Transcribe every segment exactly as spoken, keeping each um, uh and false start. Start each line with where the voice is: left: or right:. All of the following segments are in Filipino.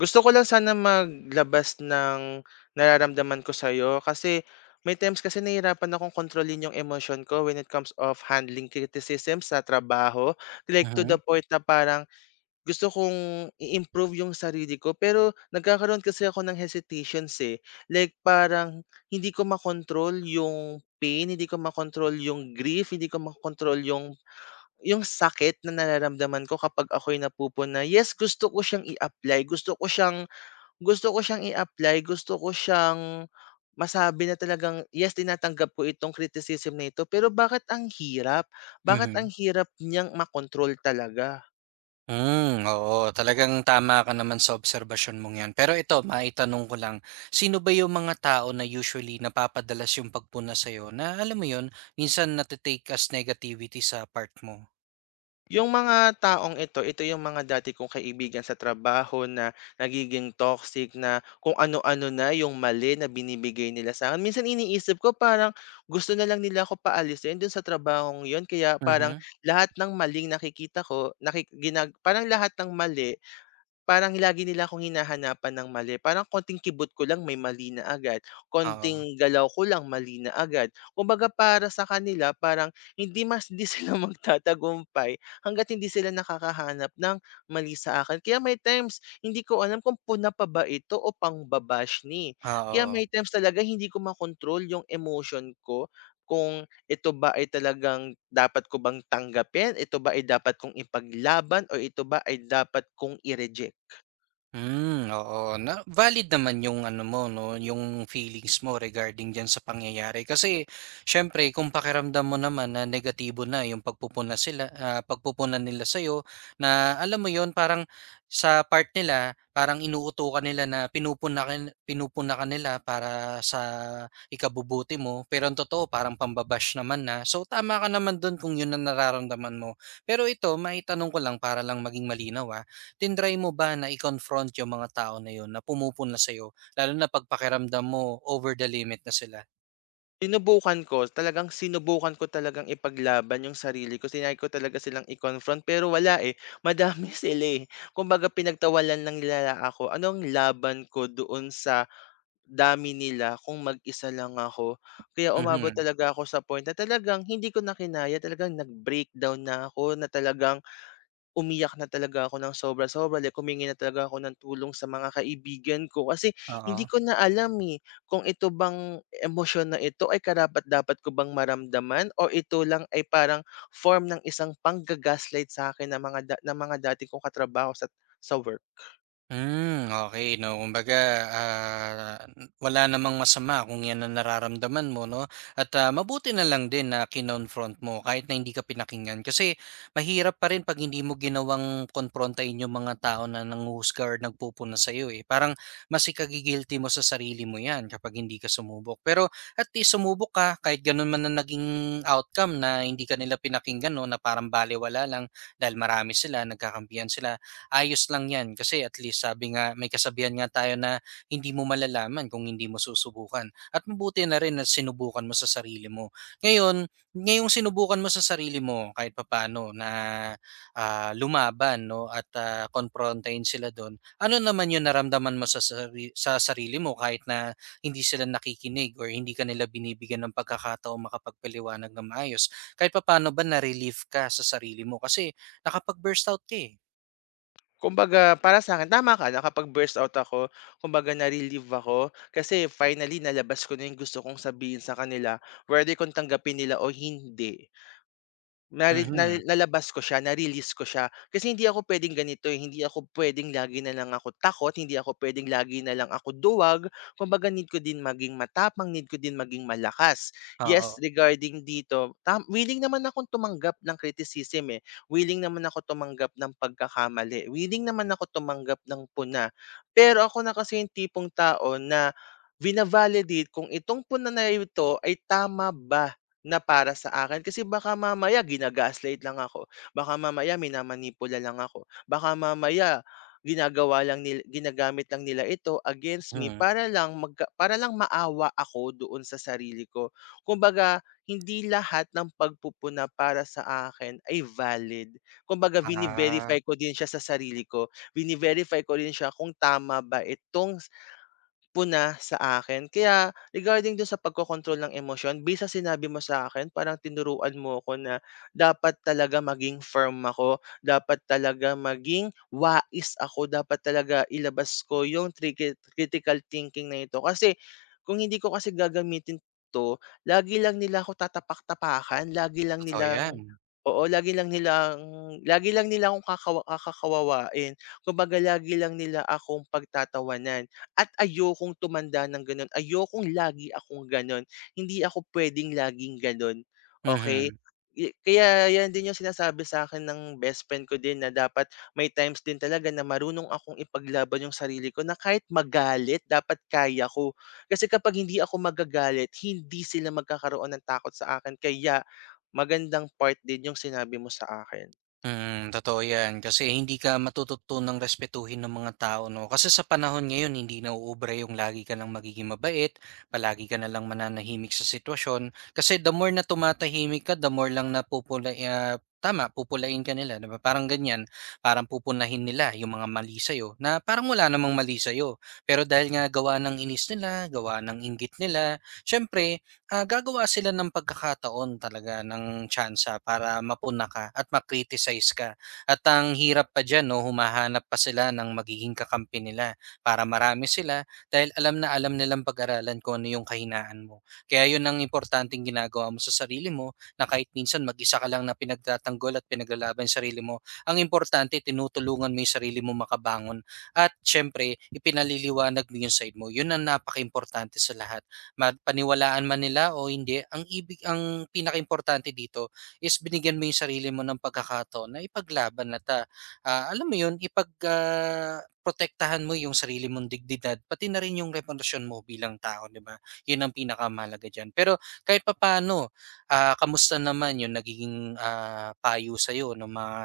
left: Gusto ko lang sana maglabas ng nararamdaman ko sa'yo kasi may times kasi nahihirapan akong kontrolin yung emosyon ko when it comes of handling criticism sa trabaho. Like to
right: Mhm,
left: the point na parang gusto kong i-improve yung sarili ko pero nagkakaroon kasi ako ng hesitations eh. Like parang hindi ko makontrol yung pain, hindi ko makontrol yung grief, hindi ko makontrol yung yung sakit na nararamdaman ko kapag ako'y napupuna. Yes, gusto ko siyang i-apply, gusto ko siyang gusto ko siyang i-apply, gusto ko siyang masabi na talagang, "Yes, tinatanggap ko itong criticism na ito." Pero bakit ang hirap? Bakit ang
right: mhm.
left: hirap niyang makontrol talaga?
right: Hmm, oo, talagang tama ka naman sa obserbasyon mong 'yan. Pero ito, maitanong ko lang, sino ba yung mga tao na usually napapadalas yung pagpuna sa'yo na alam mo yun, minsan nate as negativity sa part mo?
left: Yung mga taong ito, ito yung mga dati kong kaibigan sa trabaho na nagiging toxic na kung ano-ano na yung mali na binibigay nila sa akin. Minsan iniisip ko parang gusto na lang nila ako paalisin dun sa trabahong yun kaya parang
right: Mhm,
left: lahat ng maling nakikita ko, naki ginag parang lahat ng mali. Parang lagi nila akong hinahanapan ng mali, parang konting kibot ko lang may mali na agad,
right: oo,
left: konting galaw ko lang mali na agad. Kumbaga para sa kanila parang hindi mas di sila magtatagumpay hangga't hindi sila nakakahanap ng mali sa akin. Kaya may times hindi ko alam kung puna pa ba ito o pang ba ni. Kaya
right: oo.
left: may times talaga hindi ko makontrol yung emotion ko kung ito ba ay talagang dapat ko bang tanggapin, ito ba ay dapat kong ipaglaban o ito ba ay dapat kong i-reject.
right: Hmm, oo. Na valid naman yung ano mo 'no, yung feelings mo regarding diyan sa pangyayari. Kasi siyempre kung pakiramdam mo naman na negatibo na yung pagpupuna sila ah, pagpupunan nila sa'yo na alam mo yon parang sa part nila, parang inuuto ka nila na pinupuna ka pinupuna ka nila para sa ikabubuti mo, pero ang totoo parang pambabash naman na. So, tama ka naman do'n kung 'yun ang nararamdaman mo. Pero ito, maitanong ko lang para lang maging malinaw, ah tindray mo ba na i-confront yung mga tao na yun na pumupunla sa'yo lalo na 'pag pakiramdam mo over the limit na sila?
left: Sinubukan ko, talagang sinubukan ko talagang ipaglaban yung sarili ko, sinay ko talaga silang i-confront pero wala, eh, madami sila, eh. Kumbaga pinagtawalan ng nila ako, ano ang laban ko doon sa dami nila kung mag-isa lang ako. Kaya umabot
right: Mhm,
left: talaga ako sa point na talagang hindi ko na kinaya, talagang nag-breakdown na ako na talagang umiyak na talaga ako ng sobra-sobra, like humingi na talaga ako ng tulong sa mga kaibigan ko kasi hindi
right: oo.
left: ko na alam, eh, kung ito bang emosyon na ito ay karapat-dapat ko bang maramdaman o ito lang ay parang form ng isang pangga sa akin ng mga da ng mga dati kong katrabaho sa sa work.
right: Hmm, okay, 'no. Kumbaga, ah, wala namang masama kung 'yan ang nararamdaman mo 'no at, ah, mabuti na lang din na kinonfront mo kahit na hindi ka pinakinggan. Kasi mahirap pa rin 'pag hindi mo ginawang komprontahin yung mga tao na nanghuhusga or nagpupuna sa'yo, eh. Parang mas ikagi mo sa sarili mo 'yan kapag hindi ka sumubok. Pero at least sumubok ka kahit gano'n man na naging outcome na hindi ka nila pinakinggan 'no, na parang balewala lang dahil marami sila, nagkakampihan sila, ayos lang 'yan kasi at least sabi nga, may kasabihan nga tayo na hindi mo malalaman kung hindi mo susubukan, at mabuti na rin at sinubukan mo sa sarili mo. Ngayon, ngayong sinubukan mo sa sarili mo kahit papaano na ah, lumaban 'no at ah, komprontahin sila do'n, ano naman 'yung naramdaman mo sa sari- sa sarili mo kahit na hindi sila nakikinig or hindi ka nila binibigyan ng pagkakataong makapagpaliwanag ng maayos. Kahit papaano ba na-relief ka sa sarili mo kasi nakapag-burst out ka eh.
left: Kumbaga para sa akin tama ka, nakapag-burst out ako, kumbaga na-relieve ako kasi finally nalabas ko na yung gusto kong sabihin sa kanila, whether kung tanggapin nila o hindi. Nari nal
right: Mhm.
left: nalabas ko siya, na-release ko siya. Kasi hindi ako puwedeng ganito, eh, hindi ako puwedeng lagi na lang ako takot, hindi ako puwedeng lagi na lang ako duwag. Kumbaga need ko din maging matapang, need ko din maging malakas.
right: Oo,
left: Yes, regarding dito, tam willing naman akong tumanggap ng criticism, eh. Willing naman ako tumanggap ng pagkakamali, willing naman ako tumanggap ng puna. Pero ako na kasi yung tipong tao na vina-validate kung itong puna na ito ay tama ba na para sa akin kasi baka mamaya gina lang ako, baka mamaya minamanipula lang ako, baka mamaya ginagawa lang nil ginagamit lang nila ito against me
right: mhm.
left: para lang magka para lang maawa ako doon sa sarili ko. Kumbaga hindi lahat ng pagpupuna para sa akin ay valid. Kumbaga vini-verify
right: Ah,
left: ko din siya sa sarili ko, vini-verify ko din siya kung tama ba itong puna sa akin. Kaya regarding dun sa pagkokontrol ng emosyon, based sinabi mo sa akin parang tinuruan mo ako na dapat talaga maging firm ako, dapat talaga maging wais ako, dapat talaga ilabas ko yung triki critical thinking na ito. Kasi kung hindi ko kasi gagamitin 'to, lagi lang nila ako tatapak-tapakan, lagi lang
right: totoo 'yan.
left: nilang oo, lagi lang nilang lagi lang nila akong kakawa kakakawawain. Kumbaga lagi lang nila akong pagtatawanan at ayokong tumanda ng gano'n, ayokong lagi akong gano'n, hindi ako puwedeng laging gano'n, okay.
right: Mhm,
left: Ye kaya 'yan din yung sinasabi sa akin ng best friend ko din na dapat may times din talaga na marunong akong ipaglaban yung sarili ko na kahit magalit dapat kaya ko. Kasi kapag hindi ako magagalit, hindi sila magkakaroon ng takot sa akin kaya magandang part din yung sinabi mo sa akin.
right: mm, totoo 'yan kasi hindi ka matututunang respetuhin ng mga tao 'no, kasi sa panahon ngayon hindi nauubra yung lagi ka lang magiging mabait, palagi ka na lang mananahimik sa sitwasyon, kasi the more na tumatahimik ka, the more lang napupula ah, tama, pupulain ka nila 'di ba, parang ganyan. Parang pupunahin nila yung mga mali sa'yo na parang wala namang mali sa'yo, pero dahil nga gawa ng inis nila, gawa ng inggit nila, siyempre, Ah, gagawa sila ng pagkakataon talaga ng tsansa para mapuna ka at ma-criticize ka. At ang hirap pa diyan 'no, humahanap pa sila ng magiging kakampi nila para marami sila dahil alam na alam nilang pag-aralan kung ano yung kahinaan mo. Kaya yun ang importanteng ginagawa mo sa sarili mo na kahit minsan mag-isa ka lang na pinagtatanggol at pinaglalaban yung sarili mo, ang importante tinutulungan mo yung sarili mo makabangon at siyempre ipinaliliwanag mo yung side mo. Yun ang napakaimportante sa lahat, mapaniwalaan man nila o hindi. Ang ibig, ang pinakaimportante dito is binigyan mo 'yung sarili mo ng pagkakataon na ipaglaban, at ah, ah, alam mo 'yun, ipag ah, protektahan mo 'yung sarili mong dignidad, pati na rin 'yung reputasyon mo bilang tao, 'di ba? 'Yun ang pinakamalaga diyan. Pero kahit papaano, ah, kamusta naman 'yung nagiging, ah, payo sa'yo ng mga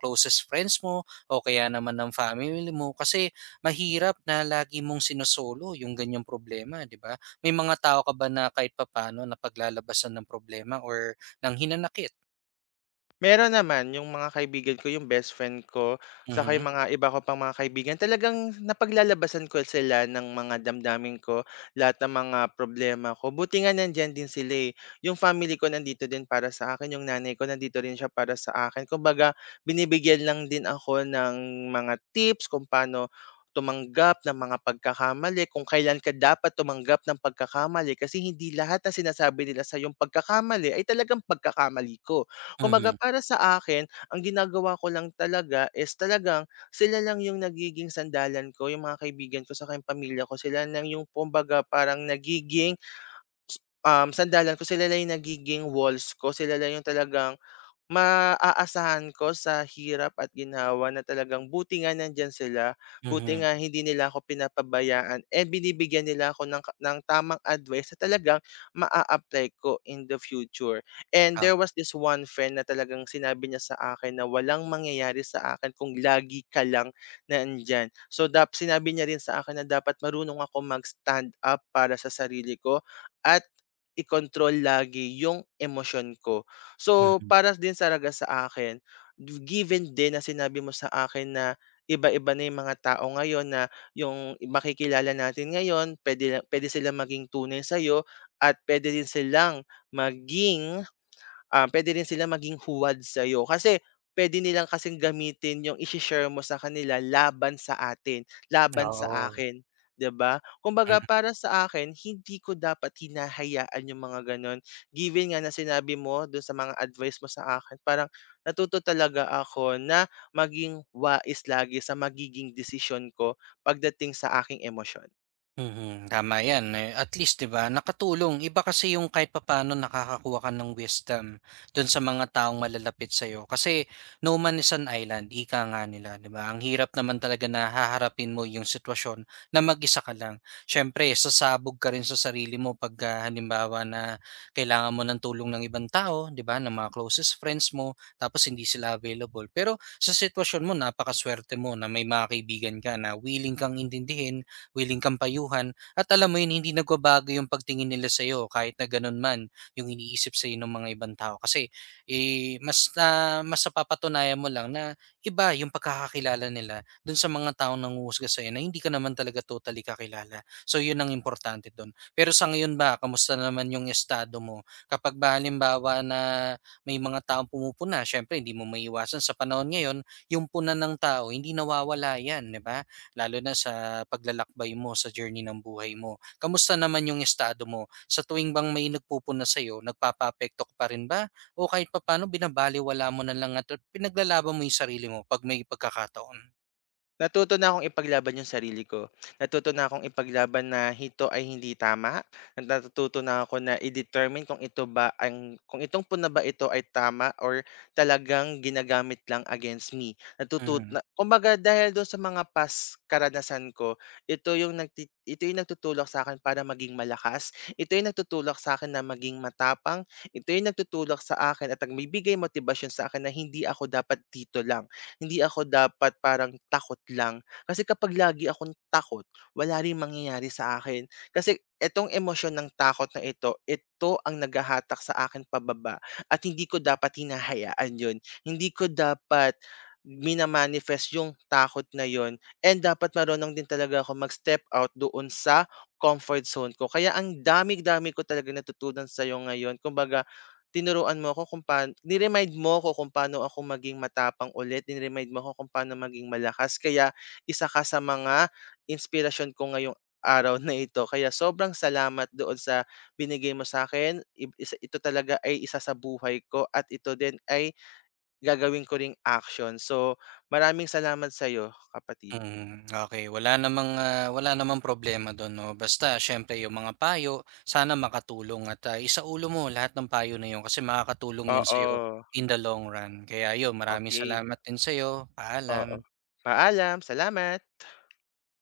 right: closest friends mo o kaya naman ng family mo? Kasi mahirap na lagi mong sinusolo 'yung ganiyang problema, 'di ba? May mga tao ka ba na kahit papaano napaglalabasan ng problema or ng hinanakit?
left: Meron naman yung mga kaibigan ko, yung best friend ko, saka
right: Mhm,
left: yung mga iba ko pang mga kaibigan, talagang napaglalabasan ko sila ng mga damdamin ko, lahat ng mga problema ko. Buti nga nandiyan din sila eh. Yung family ko nandito din para sa akin, yung nanay ko nandito rin siya para sa akin. Kumbaga, binibigyan lang din ako ng mga tips kung paano tumanggap ng mga pagkakamali, kung kailan ka dapat tumanggap ng pagkakamali kasi hindi lahat na sinasabi nila sa yung pagkakamali ay talagang pagkakamali ko. Kumbaga
right: mhm,
left: para sa akin, ang ginagawa ko lang talaga is talagang sila lang yung nagiging sandalan ko, yung mga kaibigan ko, sa yung pamilya ko. Sila lang yung kumbaga parang nagiging, um, sandalan ko. Sila lang yung nagiging walls ko. Sila lang yung talagang maaasahan ko sa hirap at ginhawa na talagang buti nga nandiyan sila, buti
right: mhm,
left: nga hindi nila ako pinapabayaan, eh, binibigyan nila ako ng ka ng tamang advice na talagang maa-apply ko in the future. And
right: ah,
left: there was this one friend na talagang sinabi niya sa akin na, "Walang mangyayari sa akin kung lagi ka lang nandiyan." So, dap sinabi niya rin sa akin na dapat marunong ako mag-stand up para sa sarili ko at i-control lagi yung emosyon ko. So,
right: mhm,
left: para din talaga sa akin, given din na sinabi mo sa akin na iba-iba na yung mga tao ngayon na yung makikilala natin ngayon, pwede, la- pwede silang maging tunay sa'yo at pwede din silang maging ah, puwede rin sila maging huwad sa'yo kasi puwede nilang kasing gamitin yung ise-share mo sa kanila laban sa atin, laban sa
right: oo.
left: akin, 'di ba? Kumbaga para sa akin, hindi ko dapat hinahayaan yung mga gano'n. Given nga na sinabi mo do'n sa mga advice mo sa akin, parang natuto talaga ako na maging wais lagi sa magiging desisyon ko pagdating sa aking emosyon.
right: Mhm, tama 'yan, eh, at least 'di ba nakatulong. Iba kasi yung kahit papano nakakakuha ka ng wisdom dun sa mga taong malalapit sa'yo kasi no man is an island, ika nga nila 'di ba? Ang hirap naman talaga na haharapin mo yung sitwasyon na mag-isa ka lang. Siyempre sasabog ka rin sa sarili mo 'pagka halimbawa na kailangan mo ng tulong ng ibang tao 'di ba, ng mga closest friends mo tapos hindi sila available. Pero sa sitwasyon mo napakasuwerte mo na may mga kaibigan ka na willing kang intindihin, willing kang payuhan at alam mo yun, hindi nagbabago yung pagtingin nila sa'yo kahit na ganun man yung iniisip sa'yo ng mga ibang tao. Kasi eh, mas, na, mas napapatunayan mo lang na iba yung pagkakakilala nila dun sa mga taong nanguhusga sa'yo na hindi ka naman talaga totally kakilala. So yun ang importante dun. Pero sa ngayon ba, kamusta naman yung estado mo? Kapag ba halimbawa na may mga taong pumupuna, syempre hindi mo maiwasan sa panahon ngayon, yung puna ng tao, hindi nawawala yan, di ba? Lalo na sa paglalakbay mo sa journey ng buhay mo. Kamusta naman yung estado mo? Sa tuwing bang may nagpupuna sa'yo, nagpapaapekto ka pa rin ba? O kahit papaano binabaliwala mo na lang at pinaglalaban mo yung sarili mo pag may pagkakataon?
left: Natuto na akong ipaglaban yung sarili ko. Natuto na akong ipaglaban na ito ay hindi tama. Natututo na ako na i-determine kung ito ba ang kung itong puna ba ito ay tama or talagang ginagamit lang against me. Natututo
right: Mhm.
left: na, kumbaga dahil doon sa mga past karanasan ko, ito yung nagti, ito yung nagtutulak sa akin para maging malakas. Ito yung nagtutulak sa akin na maging matapang. Ito yung nagtutulak sa akin at nagbibigay motivation sa akin na hindi ako dapat dito lang hindi ako dapat parang takot lang. Kasi kapag lagi akong takot, wala ring mangyayari sa akin. Kasi itong emosyon ng takot na ito, ito ang naghahatak sa akin pababa at hindi ko dapat hinahayaan yun. Hindi ko dapat minamanifest yung takot na yon. And dapat marunong din talaga ako mag-step out doon sa comfort zone ko. Kaya ang dami-dami ko talaga natutunan sa'yo ngayon. Kumbaga, tinuruan mo ako kung paan ni-remind mo ako kung paano ako maging matapang ulit, ni-remind mo ako kung paano maging malakas kaya isa ka sa mga inspirasyon ko ngayong araw na ito. Kaya sobrang salamat doon sa binigay mo sa akin. Ib isa ito talaga ay isa sa buhay ko at ito din ay gagawin ko ring action. So, maraming salamat sa iyo, kapatid.
right: Mm, okey. Wala namang, ah, wala namang problema dun 'no, basta siyempre yung mga payo sana makatulong at, ah, isaulo mo lahat ng payo na yun kasi makakatulong yun sa'yo
left: Oo,
right: in the long run. Kaya yun, maraming
left: okey,
right: salamat din sa sa'yo. Paalam.
left: oo. Paalam, salamat.